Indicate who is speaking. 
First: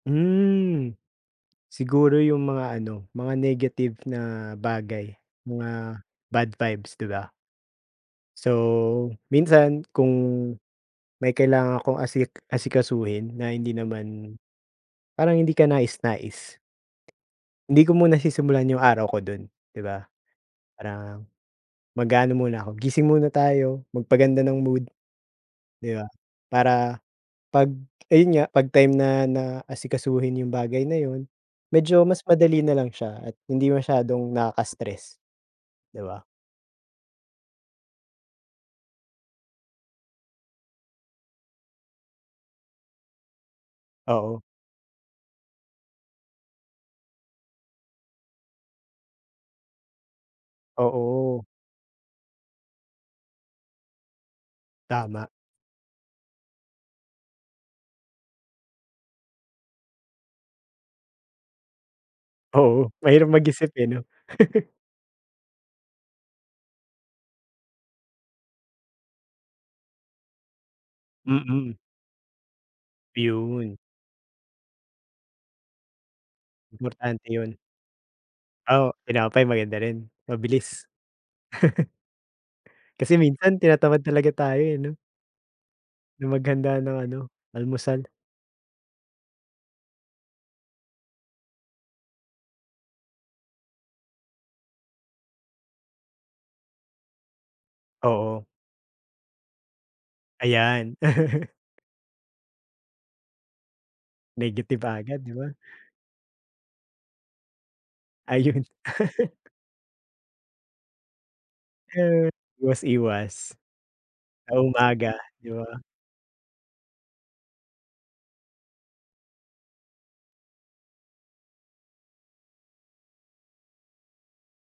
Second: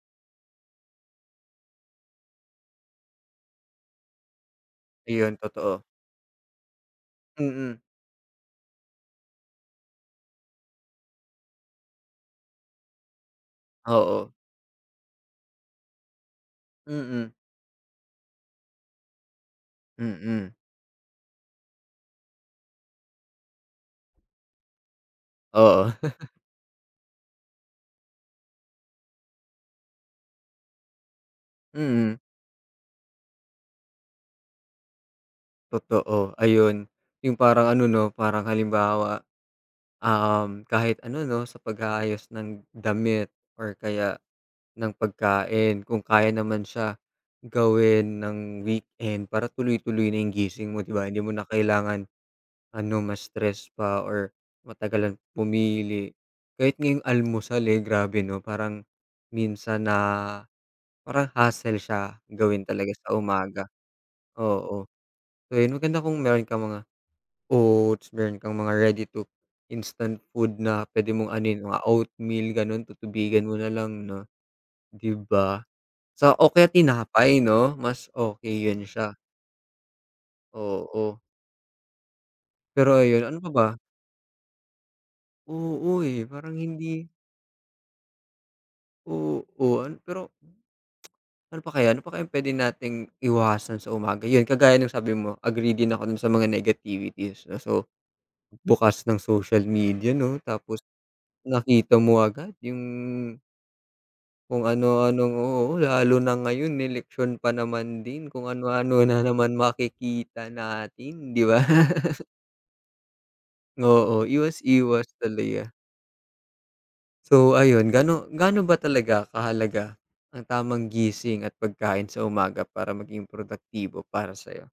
Speaker 1: Hmm. Siguro yung mga ano mga negative na bagay,
Speaker 2: Ayun
Speaker 1: mga
Speaker 2: totoo.
Speaker 1: bad vibes, di ba.
Speaker 2: Mm.
Speaker 1: So minsan kung may kailangan akong asik asikasuhin na hindi
Speaker 2: Oo.
Speaker 1: naman, parang hindi ka nais nais.
Speaker 2: Mm.
Speaker 1: Hindi ko muna sisimulan yung araw ko dun di ba?
Speaker 2: Mm.
Speaker 1: Parang mag-aano muna ako gising muna tayo magpaganda ng mood.
Speaker 2: Oo.
Speaker 1: Di ba, para pag, ayun nga, pag time na na asikasuhin yung bagay na yun medyo
Speaker 2: Mm.
Speaker 1: mas madali nalang siya at hindi masyadong nakaka-stress, di ba?
Speaker 2: Totoo. Ayun yung parang ano no parang halimbawa, um, kahit ano no sa pag-aayos ng damit or kaya
Speaker 1: Oo.
Speaker 2: ng pagkain. Kung kaya naman siya gawin ng weekend para tuloy-tuloy na gising mo di ba? Hindi mo na
Speaker 1: Oo.
Speaker 2: kailangan ano ma-stress pa or matagalang
Speaker 1: Tama.
Speaker 2: pumili. Kahit nga yung almusal, eh, grabe no? Parang minsan na, parang hassle siya gawin
Speaker 1: Oo
Speaker 2: talaga sa
Speaker 1: mahirap
Speaker 2: umaga.
Speaker 1: mag-isip, eh, no?
Speaker 2: Oo. Kaya maganda kung meron kang mga oats, meron kang mga ready to instant food na pwede mong anohin,
Speaker 1: Mm.
Speaker 2: mga oatmeal ganon tutubigan mo
Speaker 1: Yun.
Speaker 2: nalang no di ba sa o kaya
Speaker 1: Importante
Speaker 2: tinapay
Speaker 1: yun.
Speaker 2: no? Mas okay yun
Speaker 1: O,
Speaker 2: siya.
Speaker 1: tinapay maganda rin. Mabilis.
Speaker 2: Oo. Pero
Speaker 1: Kasi
Speaker 2: ayun. Ano pa
Speaker 1: minsan
Speaker 2: ba?
Speaker 1: tinatamad talaga tayo, eh, no?
Speaker 2: Oo, eh,
Speaker 1: Na
Speaker 2: parang
Speaker 1: maghanda ng
Speaker 2: hindi
Speaker 1: ano, almusal.
Speaker 2: Oo. Pero ano pa kaya? Ano pa kayang pwede nating iwasan sa umaga. Yun kagaya ng sabi mo agree din ako dun sa mga negativities. So
Speaker 1: Oo.
Speaker 2: bukas ng social media no tapos
Speaker 1: Ayan.
Speaker 2: nakita mo agad yung Kung
Speaker 1: Negative
Speaker 2: ano,
Speaker 1: agad di
Speaker 2: anong
Speaker 1: ba?
Speaker 2: oo. Lalo na ngayon election pa naman din. Kung
Speaker 1: Ayun.
Speaker 2: ano ano na naman makikita natin, di ba?
Speaker 1: Eh, iwas iwas.
Speaker 2: Oo
Speaker 1: Sa
Speaker 2: iwas iwas
Speaker 1: umaga, di
Speaker 2: talaga.
Speaker 1: ba?
Speaker 2: So ayun gano gaano ba talaga kahalaga ang tamang gising at pagkain sa umaga para maging produktibo para sayo?